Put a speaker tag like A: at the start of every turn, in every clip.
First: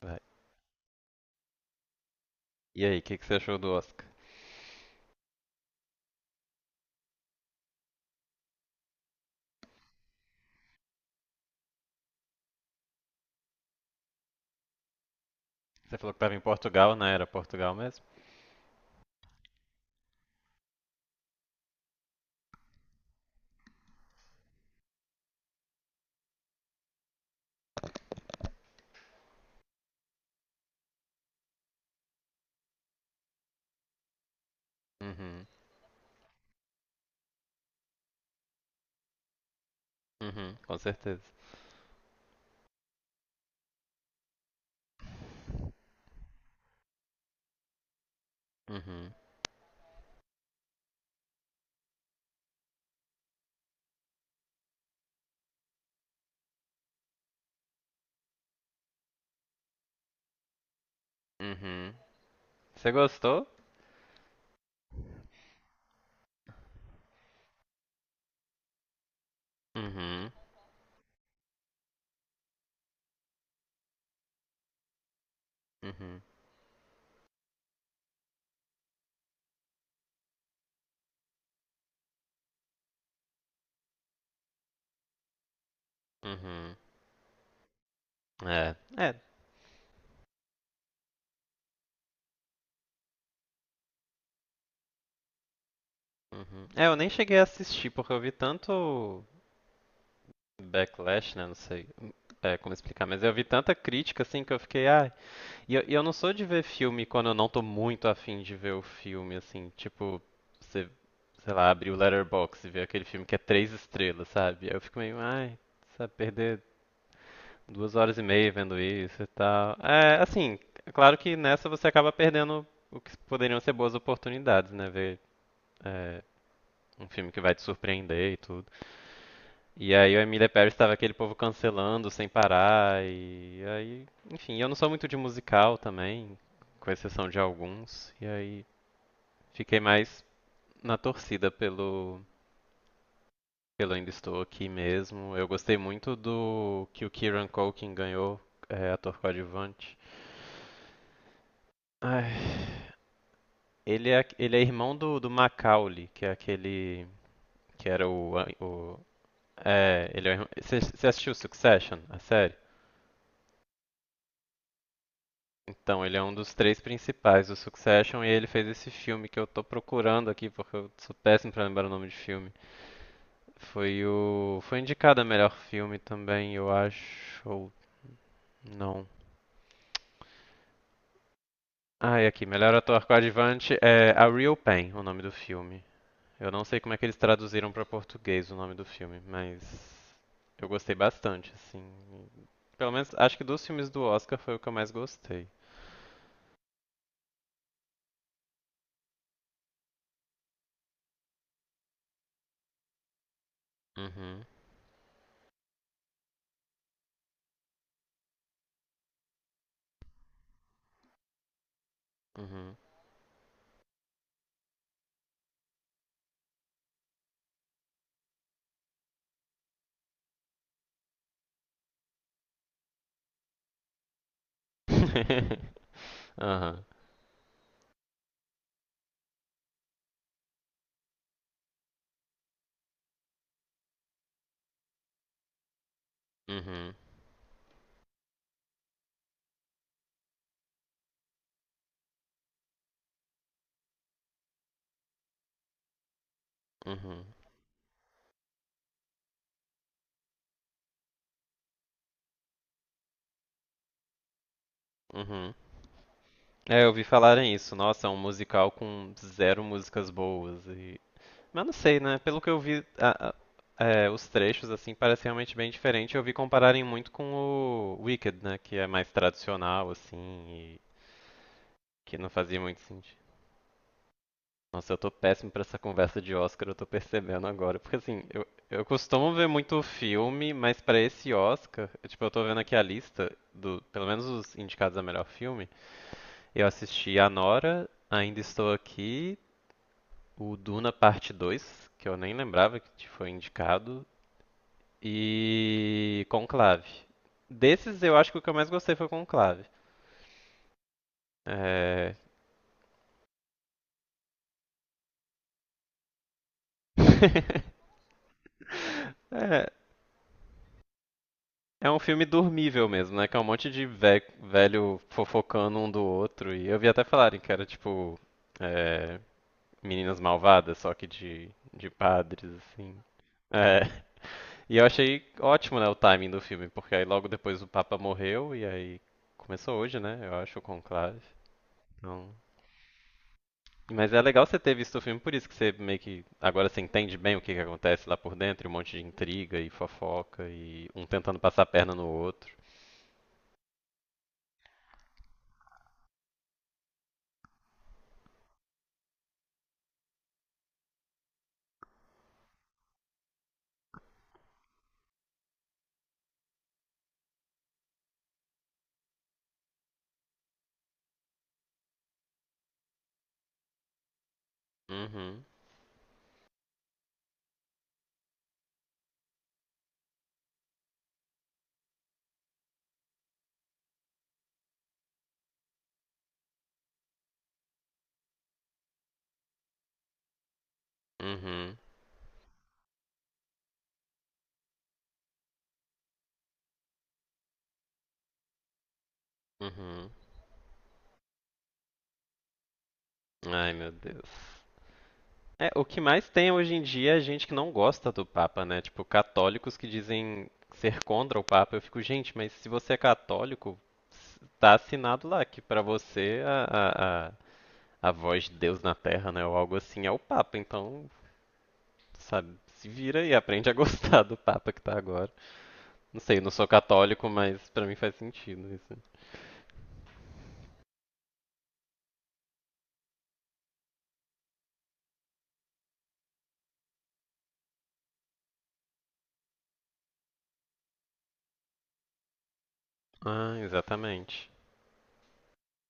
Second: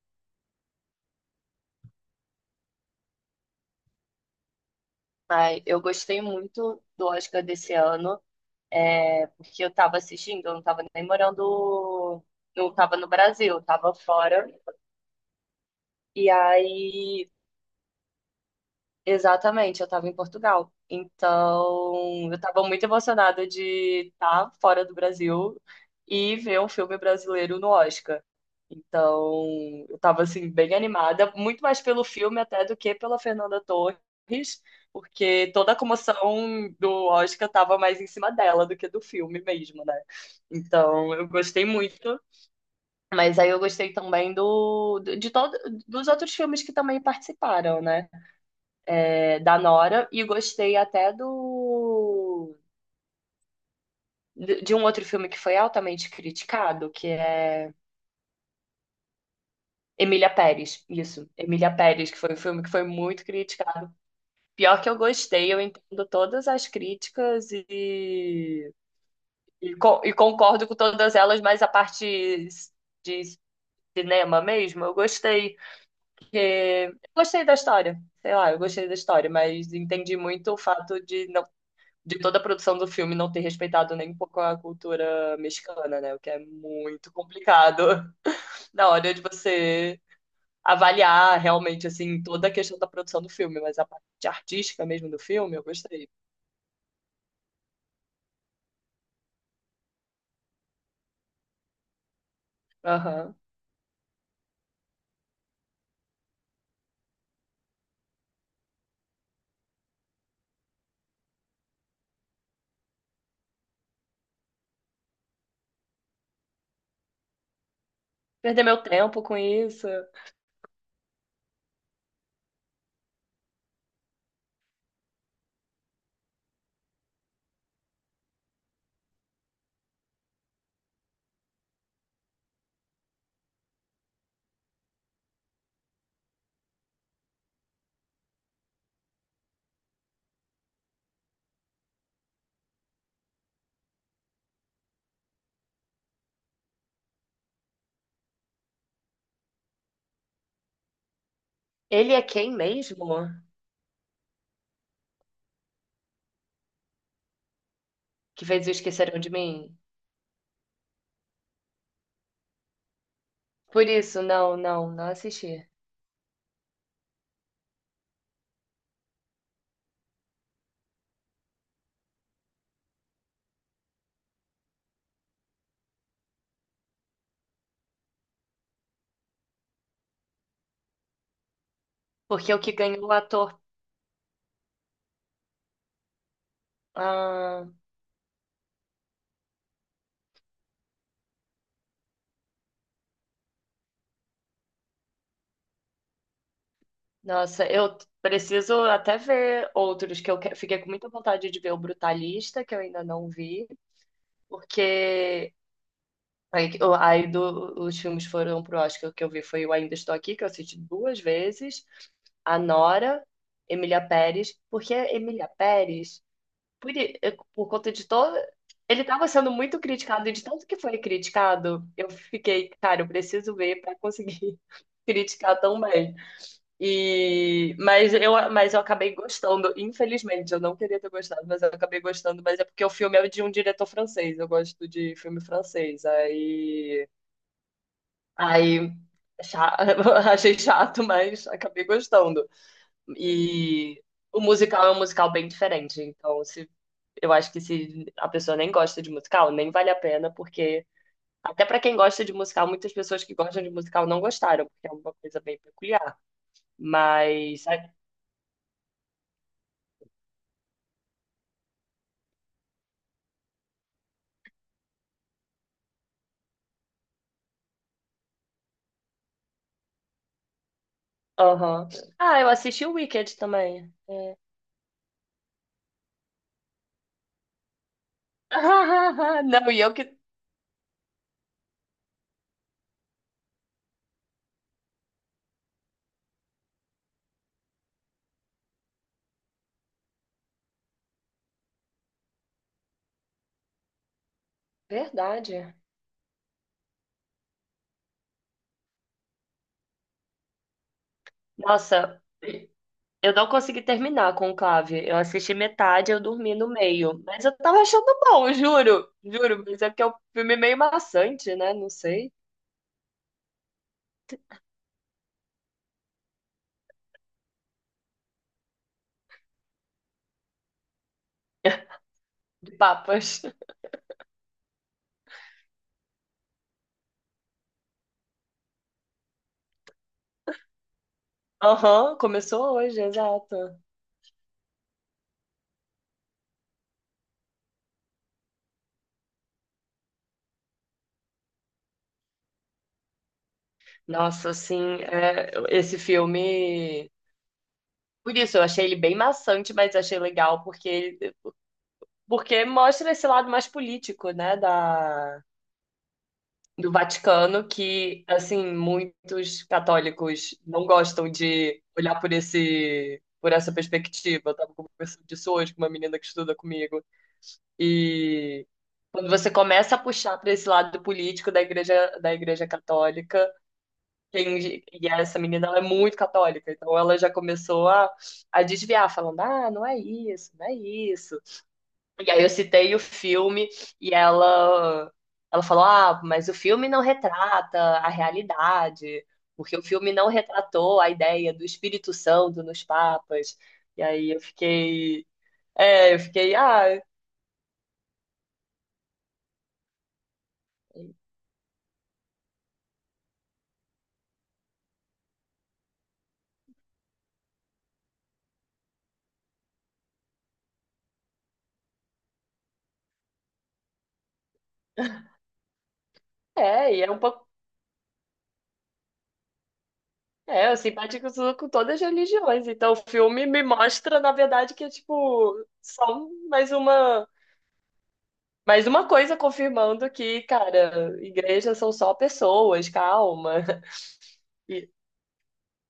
A: Vai. E aí, o que, que você achou do Oscar?
B: Ai, eu gostei muito do Oscar desse ano, porque eu estava assistindo, eu não estava nem morando, não estava no Brasil, eu estava fora.
A: Você falou que
B: E
A: tava em Portugal, né? Era
B: aí,
A: Portugal mesmo?
B: exatamente, eu estava em Portugal. Então, eu estava muito emocionada de estar fora do Brasil e ver um filme brasileiro no Oscar. Então, eu estava assim bem animada, muito mais pelo filme até do que pela Fernanda Torres,
A: Uhum.
B: porque toda a comoção do Oscar estava mais em cima dela do que do filme mesmo, né?
A: Uhum, com
B: Então,
A: certeza.
B: eu gostei muito. Mas aí eu gostei também de todos dos outros filmes que também participaram, né?
A: Uhum.
B: É da Nora, e gostei até do de um outro filme que foi altamente criticado, que é Emília Pérez. Isso, Emília
A: Uhum.
B: Pérez, que foi um filme que foi
A: Você
B: muito
A: gostou?
B: criticado. Pior que eu gostei, eu entendo todas as críticas e, e
A: Uhum.
B: concordo com todas elas, mas a parte de cinema mesmo, eu gostei.
A: Uhum.
B: Porque eu gostei da história, sei lá, eu gostei da história, mas entendi muito o fato de não de toda a produção do filme não ter respeitado nem um pouco a cultura mexicana, né? O que é
A: Uhum.
B: muito complicado
A: É.
B: na
A: É.
B: hora de você avaliar realmente assim toda a questão da produção do filme, mas a parte artística mesmo do filme, eu gostei.
A: Uhum. É, eu nem cheguei a assistir porque eu vi tanto backlash, né? Não sei como explicar, mas eu
B: Aham.
A: vi tanta crítica assim que eu fiquei, ah, e eu não sou de ver filme quando eu não tô muito afim de ver o filme, assim, tipo, você, sei lá, abrir o Letterboxd e ver aquele filme que é três estrelas, sabe? Aí eu fico meio, ai, sabe, perder 2 horas e meia
B: Perder
A: vendo
B: meu
A: isso
B: tempo
A: e
B: com
A: tal.
B: isso.
A: É, assim, é claro que nessa você acaba perdendo o que poderiam ser boas oportunidades, né? Ver, é, um filme que vai te surpreender e tudo. E aí o Emília Pérez estava aquele povo cancelando sem parar e aí, enfim, eu não sou muito de musical também, com exceção de alguns, e aí fiquei mais na torcida pelo Ainda Estou Aqui mesmo. Eu gostei muito do que o Kieran Culkin ganhou, ator coadjuvante.
B: Ele é
A: Ai,
B: quem mesmo
A: ele é irmão do Macaulay, que é aquele que era o.
B: que fez o
A: o
B: Esqueceram de Mim?
A: é, ele é, você você assistiu Succession, a série?
B: Por isso, não, não, não assisti.
A: Então, ele é um dos três principais do Succession e ele fez esse filme que eu tô procurando aqui porque eu sou péssimo pra lembrar o nome de filme. Foi indicado a melhor filme também, eu acho. Ou não. Ah, e aqui,
B: Porque o
A: melhor
B: que
A: ator
B: ganhou o ator.
A: coadjuvante é A Real Pain, o nome do filme. Eu não sei como é que eles
B: Ah.
A: traduziram pra português o nome do filme, mas eu gostei bastante, assim. Pelo menos acho que dos filmes do Oscar foi o que eu mais gostei.
B: Nossa, eu preciso até ver outros que fiquei com muita vontade de ver o Brutalista, que eu ainda não vi,
A: Uhum.
B: porque aí, que- aí do- os filmes foram pro Oscar. O que eu vi foi o Ainda Estou Aqui, que eu assisti duas vezes, a
A: Uhum.
B: Nora, Emília Pérez, porque a Emília Pérez, por conta de todo. Ele estava sendo muito criticado, e de tanto que foi criticado, eu fiquei, cara, eu preciso ver para conseguir criticar também. E, mas eu acabei gostando, infelizmente, eu não queria ter gostado, mas eu acabei gostando, mas é porque o filme é de um diretor francês, eu gosto de filme francês,
A: Uhum.
B: aí, aí cha- achei chato, mas acabei gostando. E o musical é um musical bem diferente, então, se,
A: Uhum.
B: eu acho que se a pessoa nem gosta de musical, nem vale a pena, porque até pra quem gosta de musical, muitas pessoas que gostam de musical não gostaram, porque é uma coisa
A: Uhum.
B: bem peculiar.
A: É, eu ouvi falarem
B: Mas.
A: isso. Nossa, é um musical com zero músicas boas. E... Mas não sei, né? Pelo que eu vi, os trechos, assim, parece realmente bem diferente. Eu vi compararem muito com o Wicked, né? Que é mais tradicional, assim, e
B: Aham.
A: que não
B: Ah, eu
A: fazia muito
B: assisti o
A: sentido.
B: Wicked também. É.
A: Nossa, eu tô péssimo pra essa conversa de Oscar, eu tô percebendo agora. Porque, assim, eu costumo ver
B: Não,
A: muito
B: e eu que.
A: filme, mas pra esse Oscar, tipo, eu tô vendo aqui a lista do, pelo menos os indicados a melhor filme. Eu assisti a Nora, Ainda Estou Aqui, o Duna Parte 2, que eu nem lembrava que foi indicado,
B: Verdade.
A: e Conclave. Desses, eu acho que o que eu mais gostei foi Conclave. É.
B: Nossa, eu não consegui terminar com o Conclave. Eu assisti metade, eu dormi no meio. Mas eu tava achando bom, juro. Juro,
A: é,
B: mas é porque é um filme meio maçante, né?
A: é
B: Não
A: um filme
B: sei.
A: dormível mesmo, né? Que é um monte de velho fofocando um do outro. E eu vi até falarem que era tipo é, meninas malvadas, só que de padres,
B: De
A: assim.
B: papas.
A: É. E eu achei ótimo, né, o timing do filme, porque aí logo depois o Papa morreu e aí começou hoje, né, eu acho, o conclave.
B: Aham,
A: Então.
B: começou hoje, exato.
A: Mas é legal você ter visto o filme, por isso que você meio que agora você entende bem o que, que acontece lá por dentro, e um monte de intriga e fofoca e um tentando passar a perna no outro.
B: Nossa, assim, é, esse filme. Por isso, eu achei ele bem maçante, mas achei legal, porque porque mostra esse lado mais político, né? Do Vaticano que, assim, muitos católicos não gostam de olhar por esse, por essa perspectiva. Eu tava conversando
A: Uhum,
B: disso hoje com uma menina que estuda comigo. E quando você começa a puxar para esse lado político da igreja católica, e essa menina, ela é muito católica, então ela já começou a, desviar, falando: ah, não é isso, não é isso.
A: uhum,
B: E aí eu citei o filme e ela falou: "Ah, mas o filme não retrata a realidade, porque o
A: uhum.
B: filme não retratou a ideia do Espírito Santo nos papas".
A: Ai, meu
B: E
A: Deus.
B: aí eu fiquei,
A: É, o que mais tem hoje em
B: ah,
A: dia é gente que não gosta do Papa, né? Tipo, católicos que dizem ser contra o Papa. Eu fico, gente, mas se você é católico, tá assinado lá que pra você a, a voz de Deus na Terra, né, ou algo assim, é o Papa. Então, sabe, se vira e aprende a gostar do Papa que tá agora. Não sei, eu não sou
B: e é um
A: católico,
B: pouco.
A: mas pra mim faz sentido isso.
B: É, eu simpatizo com todas as religiões. Então, o filme me mostra, na verdade, que é tipo só mais uma, mais uma coisa confirmando que, cara, igrejas são só pessoas,
A: Ah,
B: calma.
A: exatamente.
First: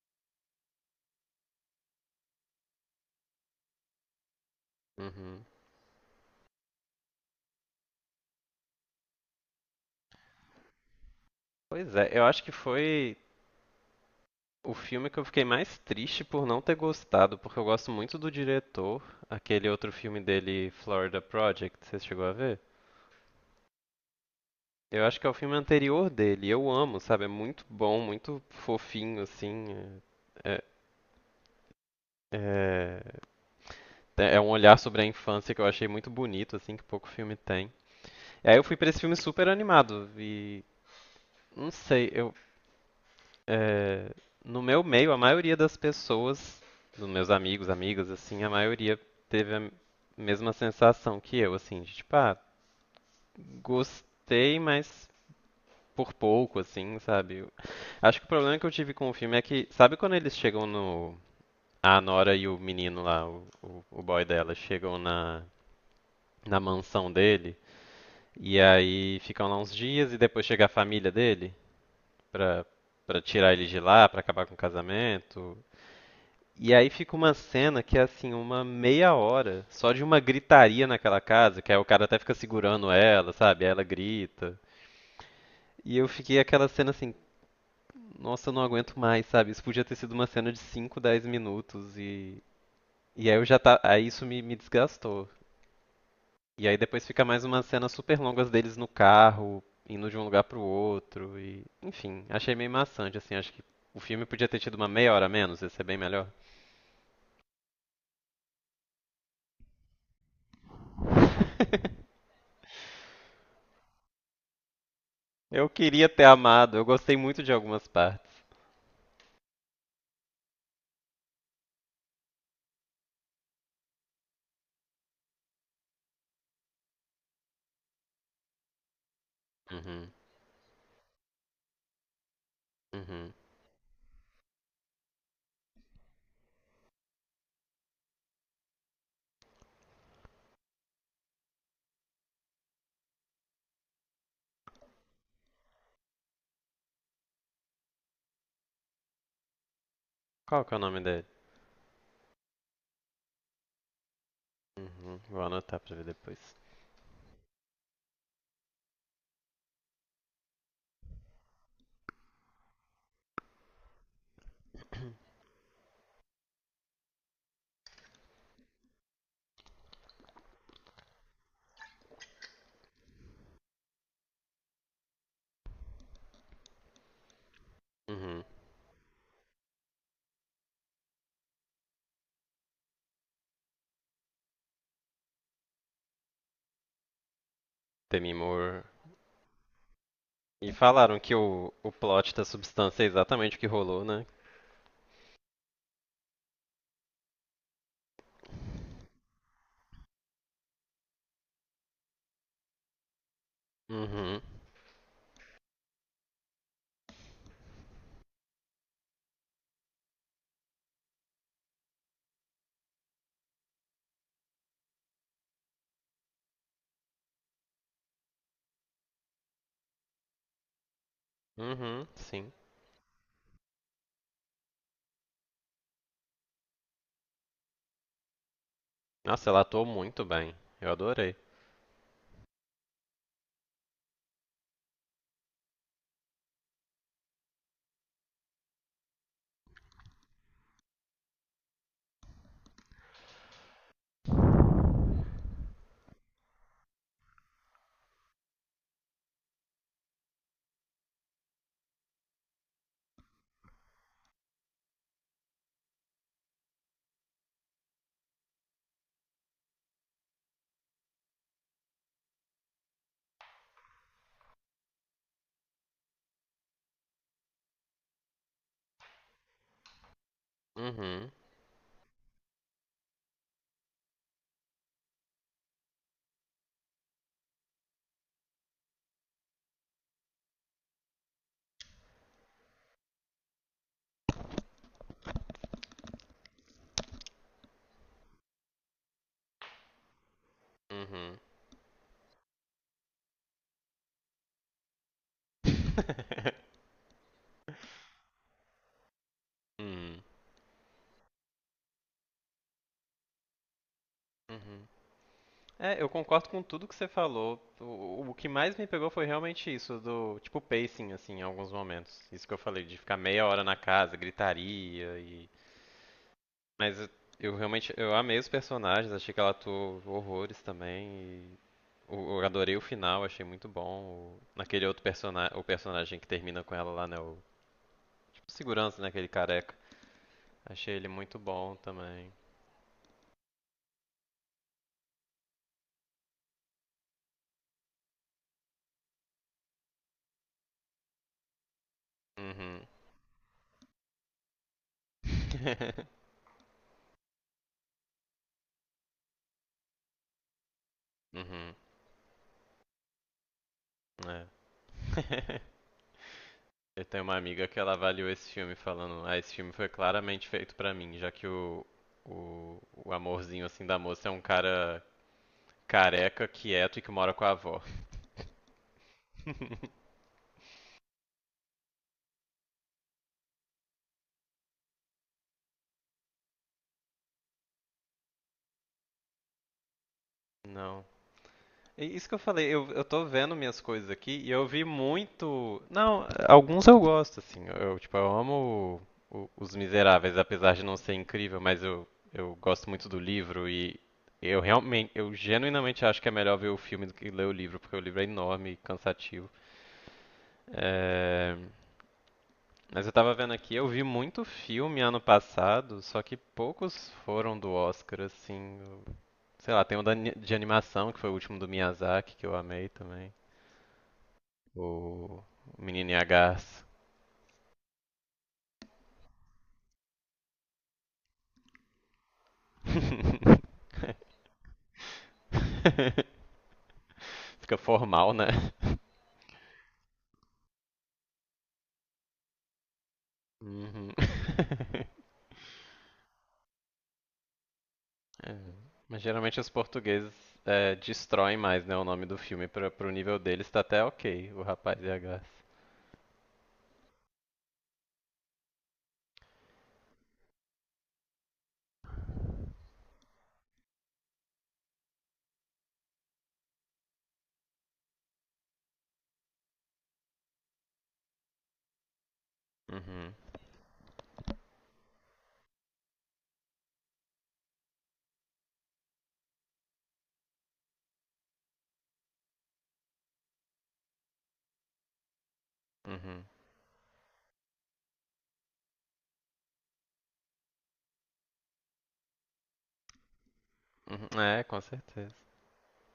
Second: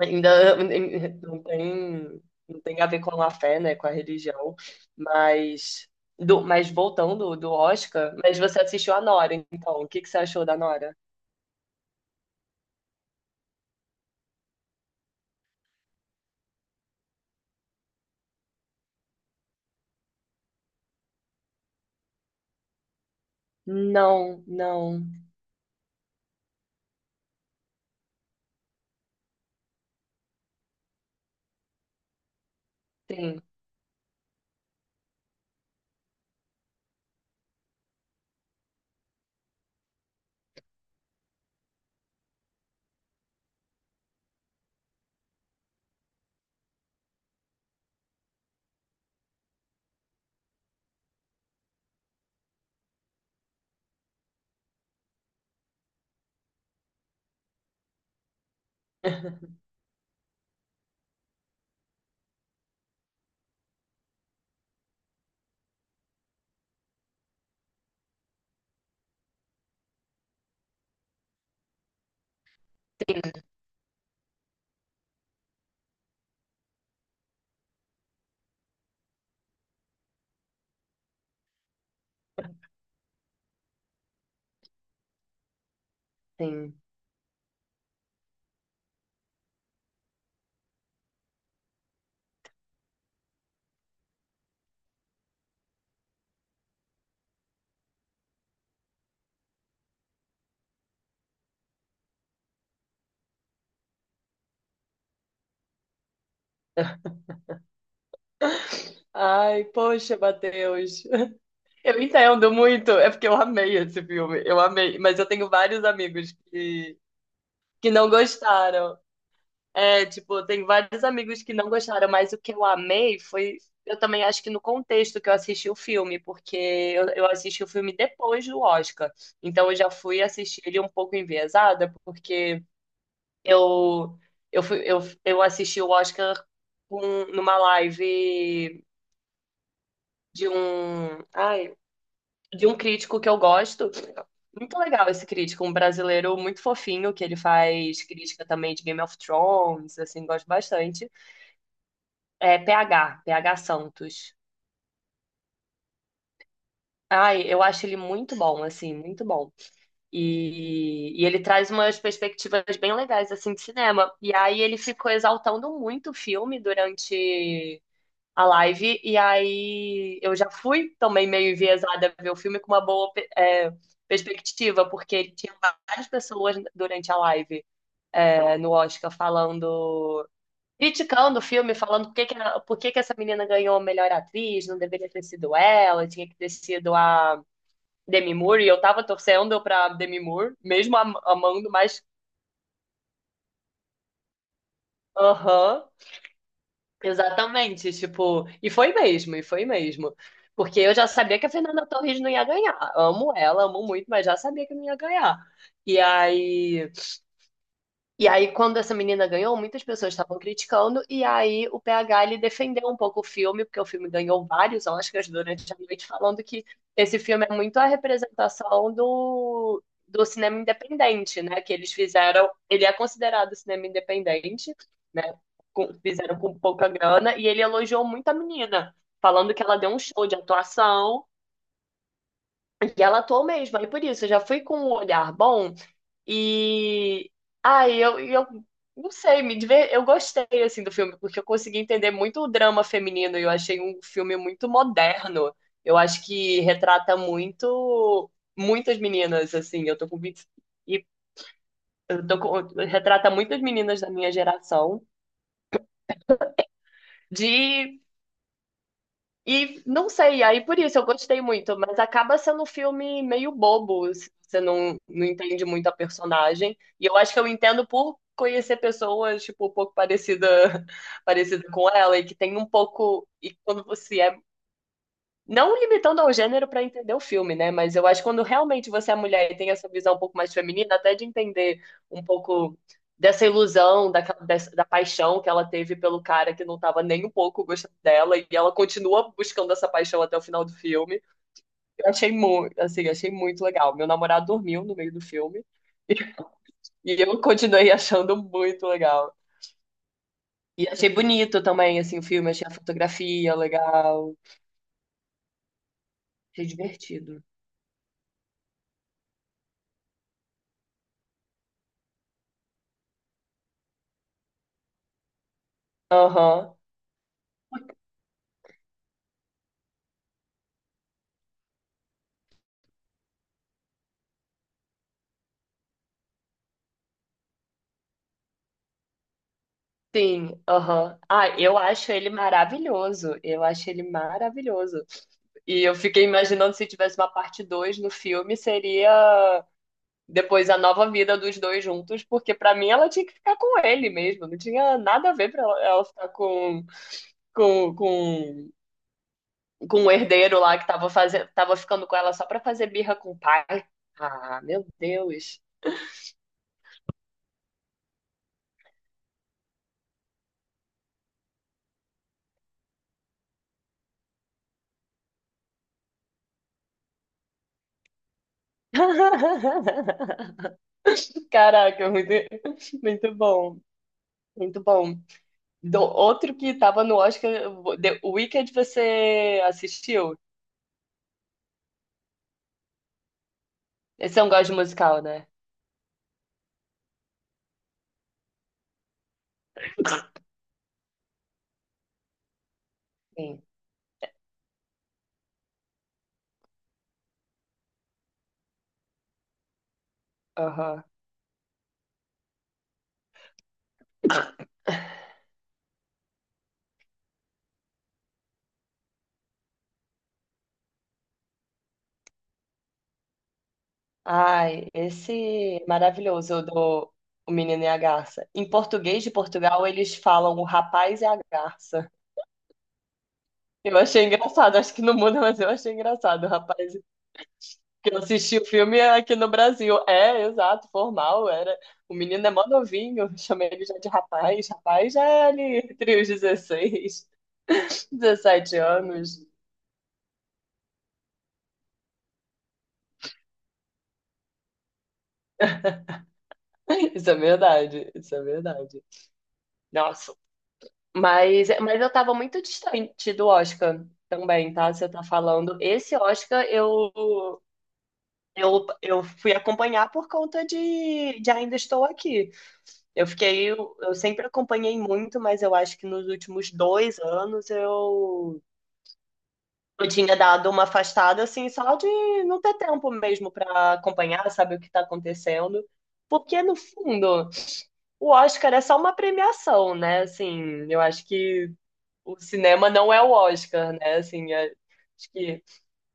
B: Ainda nem- não tem, não tem a ver com a fé, né, com a religião,
A: Uhum.
B: mas mas voltando do Oscar, mas você assistiu a Nora, então, o que que você achou da Nora?
A: Pois é, eu acho que foi o filme que eu fiquei mais triste por não ter gostado, porque eu gosto muito do diretor, aquele outro filme dele, Florida Project, você chegou a ver?
B: Não,
A: Eu
B: não,
A: acho que é o filme anterior dele. Eu amo, sabe? É muito bom, muito fofinho, assim. É, é,
B: sim,
A: é um olhar sobre a infância que eu achei muito bonito, assim, que pouco filme tem. E aí eu fui pra esse filme super animado e não sei, é, no meu meio a maioria das pessoas, dos meus amigos, amigas, assim, a maioria teve a mesma sensação que eu, assim, de tipo, ah, gostei, mas por pouco, assim, sabe? Acho que o problema que eu tive com o filme é que, sabe quando eles chegam no. A Nora e o menino lá, o boy dela, chegam na mansão dele, e aí ficam lá uns dias e depois chega a família dele pra, pra tirar ele de lá, pra acabar com o casamento. E aí fica uma cena que é assim, uma meia hora só de uma gritaria naquela casa, que aí o cara até fica segurando ela, sabe? Aí ela grita. E eu fiquei aquela
B: sim.
A: cena assim, nossa, eu não aguento mais, sabe? Isso podia ter sido uma cena de 5 10 minutos. E aí eu já tá. Aí isso me desgastou. E aí depois fica mais umas cenas super longas deles no carro, indo de um lugar pro outro. E. Enfim, achei meio maçante, assim. Acho que o filme podia ter tido uma meia hora a menos, ia ser bem melhor.
B: Ai, poxa, Matheus. Eu entendo muito, é porque eu amei esse filme, eu amei, mas eu tenho
A: Eu
B: vários
A: queria ter
B: amigos
A: amado, eu
B: que,
A: gostei muito de algumas
B: que não
A: partes.
B: gostaram. É, tipo, tem vários amigos que não gostaram, mas o que eu amei foi. Eu também acho que no contexto que eu assisti o filme, porque eu assisti o filme depois do Oscar. Então eu já
A: Uhum,
B: fui assistir ele um pouco enviesada, porque
A: uhum.
B: eu, eu assisti o Oscar, numa live de um, ai, de um crítico que eu gosto. Muito legal esse crítico, um brasileiro muito fofinho, que ele faz crítica também de Game of Thrones, assim, gosto
A: Qual que é o nome
B: bastante.
A: dele?
B: É PH, PH Santos.
A: Uhum, vou anotar pra ver depois.
B: Ai, eu acho ele muito bom, assim, muito bom. E ele traz umas perspectivas bem legais, assim, de cinema. E aí ele ficou exaltando muito o filme durante a live. E aí eu já fui também meio enviesada a ver o filme com uma boa, é, perspectiva, porque ele tinha várias pessoas durante a live,
A: Uhum.
B: no Oscar falando, criticando o filme, falando por que que essa menina ganhou a melhor atriz, não deveria ter sido ela, tinha que ter sido a
A: Demi
B: Demi Moore, e eu
A: Moore,
B: tava torcendo pra Demi Moore,
A: e
B: mesmo
A: falaram que
B: amando,
A: o
B: mas
A: plot da substância é exatamente o que rolou, né?
B: aham, exatamente, tipo, e foi mesmo, e foi mesmo. Porque eu já sabia que a Fernanda Torres não ia ganhar. Amo ela, amo muito, mas já
A: Uhum.
B: sabia que não ia ganhar. E aí. E aí, quando essa menina ganhou, muitas pessoas estavam criticando, e aí o PH, ele defendeu um pouco o filme, porque o filme ganhou vários Oscars durante a noite, falando que esse filme é muito a representação do cinema independente, né? Que eles
A: Uhum,
B: fizeram,
A: sim.
B: ele é considerado cinema independente, né? Fizeram com pouca grana, e ele elogiou muito a menina,
A: Nossa,
B: falando
A: ela
B: que ela
A: atuou
B: deu um
A: muito
B: show de
A: bem. Eu
B: atuação,
A: adorei.
B: e ela atuou mesmo. Aí por isso, eu já fui com um olhar bom, e ai, eu, e eu não sei, eu gostei assim do filme porque eu consegui entender muito o drama feminino e eu achei um filme muito moderno. Eu acho que retrata muito muitas meninas assim, eu tô com 20, e eu tô com... retrata muitas meninas da minha geração de e não sei, aí por isso eu gostei muito, mas acaba sendo um filme meio bobo, se você não entende muito a personagem. E eu acho que eu entendo por conhecer pessoas, tipo, um pouco parecida,
A: Uhum.
B: parecida com ela, e que tem um pouco. E quando você é não limitando ao gênero para entender o filme, né? Mas eu acho que quando realmente você é mulher e tem essa visão um pouco mais feminina, até de entender um pouco dessa ilusão, da paixão que ela teve pelo cara que não estava nem um pouco gostando dela, e ela continua buscando essa paixão até o final do filme.
A: Uhum.
B: Eu achei muito, assim, achei muito legal. Meu namorado dormiu no meio do filme e eu continuei achando muito legal.
A: Hum,
B: E achei bonito também, assim, o filme, achei a fotografia legal,
A: uhum. É, eu concordo com
B: achei
A: tudo que você
B: divertido.
A: falou. O que mais me pegou foi realmente isso, do tipo pacing, assim, em alguns momentos. Isso que eu falei, de ficar meia hora na casa, gritaria. E.
B: Aham.
A: Mas eu realmente eu amei os personagens, achei que ela atuou horrores também. Eu adorei o final, achei muito bom. Naquele outro personagem, o personagem que termina com ela lá, né? O tipo, segurança, né? Aquele careca.
B: Sim,
A: Achei ele
B: aham.
A: muito
B: Ah,
A: bom
B: eu acho ele
A: também.
B: maravilhoso. Eu acho ele maravilhoso. E eu fiquei imaginando, se tivesse uma parte 2 no filme, seria depois a nova vida dos dois juntos, porque pra
A: Uhum.
B: mim ela tinha que ficar com ele mesmo. Não tinha nada a ver pra ela ficar com, com, com o herdeiro lá que tava fazendo,
A: Uhum.
B: tava ficando com ela só pra fazer birra com o pai.
A: É.
B: Ah, meu Deus.
A: Eu tenho uma amiga que ela avaliou esse filme falando, ah, esse filme foi claramente feito pra mim, já que o, o amorzinho assim da moça é um cara careca, quieto e que mora com a avó.
B: Caraca, muito, muito bom. Muito bom. Outro que tava no Oscar, The Wicked, você assistiu?
A: Não, é isso que eu falei, eu tô vendo minhas coisas
B: Esse
A: aqui
B: é um
A: e eu
B: gosto de
A: vi
B: musical, né?
A: muito. Não, alguns eu gosto, assim. Tipo, eu amo Os Miseráveis, apesar de não ser incrível, mas eu gosto muito do
B: Sim.
A: livro e eu realmente, eu genuinamente acho que é melhor ver o filme do que ler o livro, porque o livro é enorme e cansativo.
B: Aham.
A: É, mas eu tava vendo aqui, eu vi muito filme ano passado, só que poucos foram do Oscar, assim. Sei lá, tem um de animação, que foi o último do Miyazaki, que eu amei também.
B: Ai, esse
A: O
B: é
A: menino
B: maravilhoso,
A: H.
B: o do O Menino e a Garça. Em português de Portugal, eles falam o rapaz e a garça. Eu achei engraçado, acho que no mundo, mas eu achei engraçado, o rapaz.
A: Fica
B: Que eu
A: formal,
B: assisti o
A: né?
B: filme aqui no Brasil. É, exato, formal, era. O menino é mó novinho, chamei ele já de
A: Uhum.
B: rapaz. Rapaz já é ali entre os 16.
A: É.
B: 17
A: Mas
B: anos.
A: geralmente os portugueses destroem mais, né, o nome do filme pro nível deles tá até ok, o rapaz e a.
B: Isso é verdade, isso é verdade. Nossa, mas eu tava muito distante do Oscar também, tá? Você tá falando. Esse Oscar eu, fui acompanhar por conta de Ainda Estou Aqui. Eu
A: Uhum,
B: fiquei, eu sempre acompanhei muito, mas eu acho que nos últimos 2 anos eu tinha dado uma afastada, assim, só de não ter tempo mesmo pra acompanhar, saber o que tá acontecendo.
A: uhum,
B: Porque, no fundo, o Oscar é só uma premiação, né? Assim, eu acho que o cinema não é o Oscar, né?
A: uhum.
B: Assim,
A: É, com
B: acho
A: certeza.
B: que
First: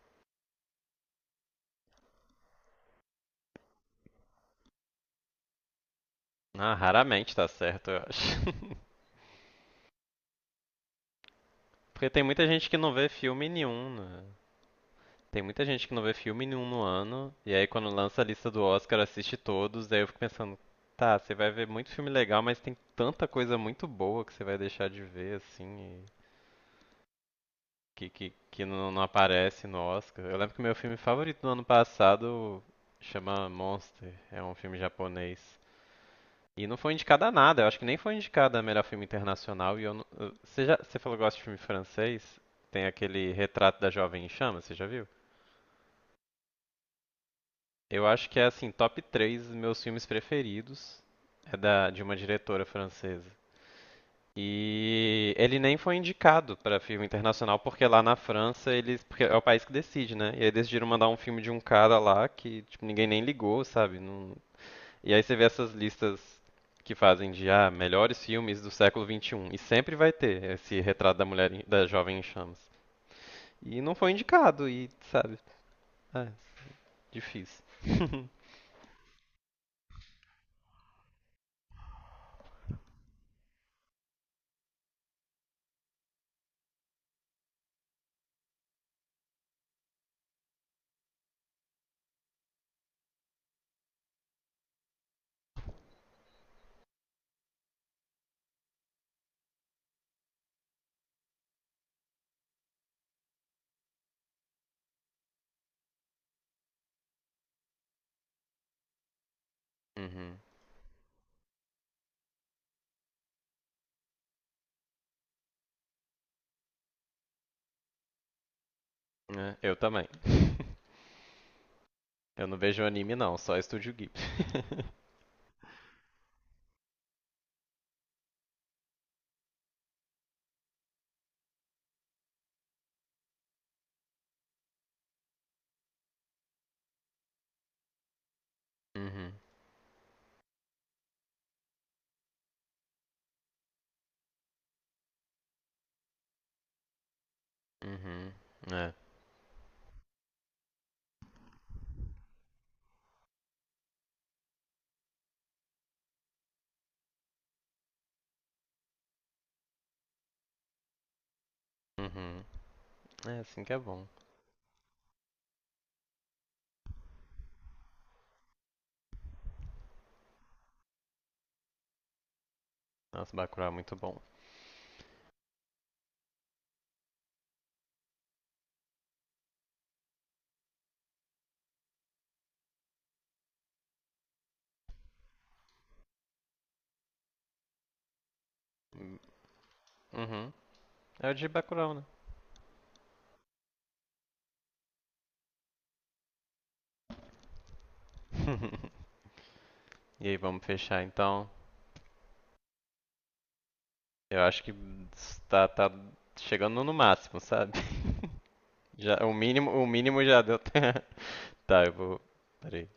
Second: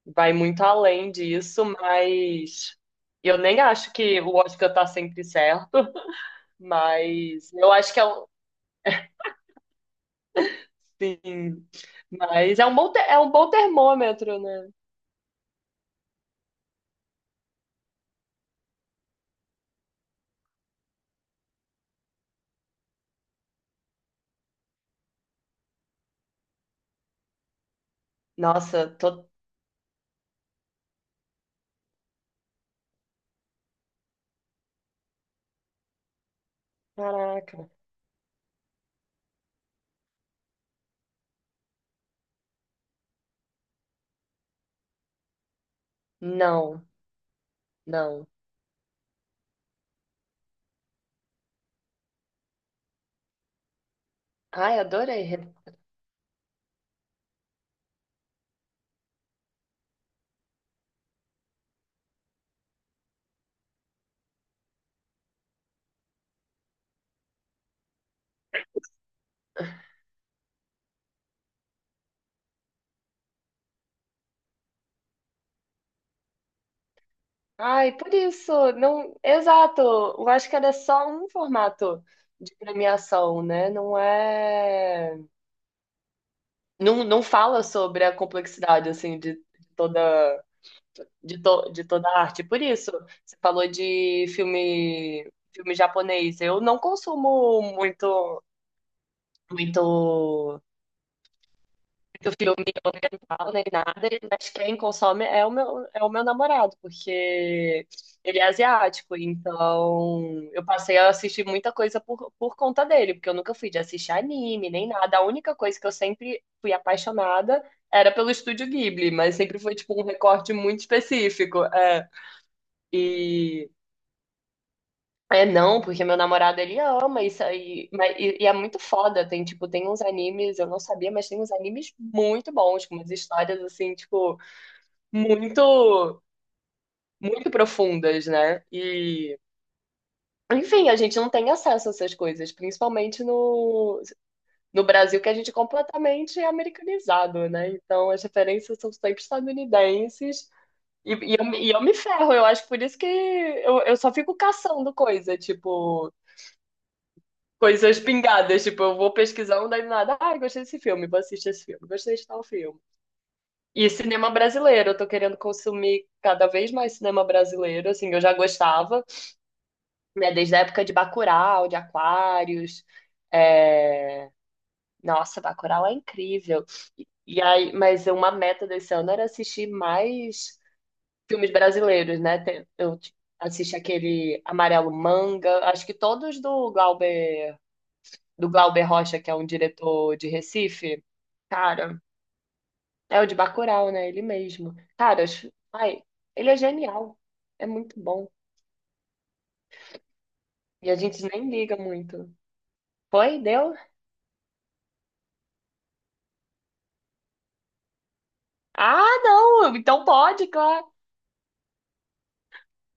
B: vai muito além disso, mas eu nem acho que o Oscar tá sempre certo,
A: Ah, raramente tá
B: mas eu
A: certo,
B: acho
A: eu
B: que é um,
A: acho.
B: sim,
A: Porque tem muita
B: mas é
A: gente
B: um
A: que não
B: bom,
A: vê
B: é um
A: filme
B: bom
A: nenhum, né?
B: termômetro, né?
A: Tem muita gente que não vê filme nenhum no ano, e aí quando lança a lista do Oscar, assiste todos, daí eu fico pensando, tá, você vai ver muito filme legal, mas tem tanta coisa muito boa que você vai deixar de ver, assim, e que
B: Nossa,
A: não
B: tô,
A: aparece no Oscar. Eu lembro que meu filme favorito do ano passado chama Monster, é um filme japonês. E não foi indicado a nada, eu
B: caraca.
A: acho que nem foi indicado a melhor filme internacional, e eu não. Você falou que gosta de filme francês? Tem aquele Retrato da Jovem em Chamas, você já viu?
B: Não,
A: Eu acho
B: não.
A: que é assim, top 3 meus filmes preferidos. É de uma diretora francesa.
B: Ai, adorei.
A: E ele nem foi indicado para filme internacional, porque lá na França eles. Porque é o país que decide, né? E aí decidiram mandar um filme de um cara lá que tipo, ninguém nem ligou, sabe? E aí você vê essas listas que fazem de ah, melhores filmes do século XXI e sempre vai ter esse retrato da jovem em chamas. E não foi indicado, e sabe? É, difícil.
B: Ai, por isso, não, exato. Eu acho que era só um formato de premiação, né? Não é, não, não fala sobre a complexidade assim de toda de toda a arte. Por isso, você falou de filme japonês. Eu não consumo muito que o filme eu não nem nada, mas quem consome é o meu, namorado, porque ele é asiático,
A: Uhum.
B: então eu passei a assistir muita coisa por conta dele, porque eu nunca fui de assistir anime nem nada. A única coisa que eu sempre fui apaixonada era pelo Estúdio Ghibli, mas
A: É,
B: sempre foi
A: eu
B: tipo um
A: também.
B: recorte muito específico. É.
A: Eu não vejo anime não, só
B: E
A: Estúdio Ghibli.
B: é, não, porque meu namorado ele ama isso aí, mas, e é muito foda, tem tipo, tem uns animes, eu não sabia, mas tem uns animes muito bons, com umas histórias assim, tipo, muito, muito profundas, né?
A: Uhum,
B: E, enfim, a gente não tem acesso a essas coisas, principalmente no Brasil, que a gente é completamente americanizado, né? Então as
A: uhum,
B: referências são
A: é,
B: sempre estadunidenses, e, e eu me ferro. Eu acho, por isso que eu só fico caçando coisa, tipo. Coisas pingadas. Tipo, eu vou pesquisando, daí do nada, ah, gostei desse filme, vou assistir esse filme, gostei de
A: uhum.
B: tal filme.
A: É assim que é
B: E
A: bom.
B: cinema brasileiro, eu tô querendo consumir cada vez mais cinema brasileiro, assim, eu já gostava, né, desde a época de Bacurau, de Aquários.
A: Nossa, Bacurau é muito bom.
B: É... Nossa, Bacurau é incrível. E aí, mas uma meta desse ano era assistir mais filmes brasileiros, né? Eu tipo, assisti aquele Amarelo Manga, acho que todos do Glauber Rocha, que é um diretor de
A: Uhum,
B: Recife.
A: é o de Bacurau,
B: Cara,
A: né?
B: é o de Bacurau, né? Ele mesmo. Cara, ai, ele é genial. É muito bom.
A: E aí, vamos
B: E a
A: fechar
B: gente
A: então.
B: nem liga muito. Foi? Deu?
A: Eu acho que tá chegando no máximo, sabe?
B: Ah,
A: Já, o mínimo,
B: não!
A: o
B: Então
A: mínimo já
B: pode,
A: deu.
B: claro.
A: Tá, eu vou. Peraí.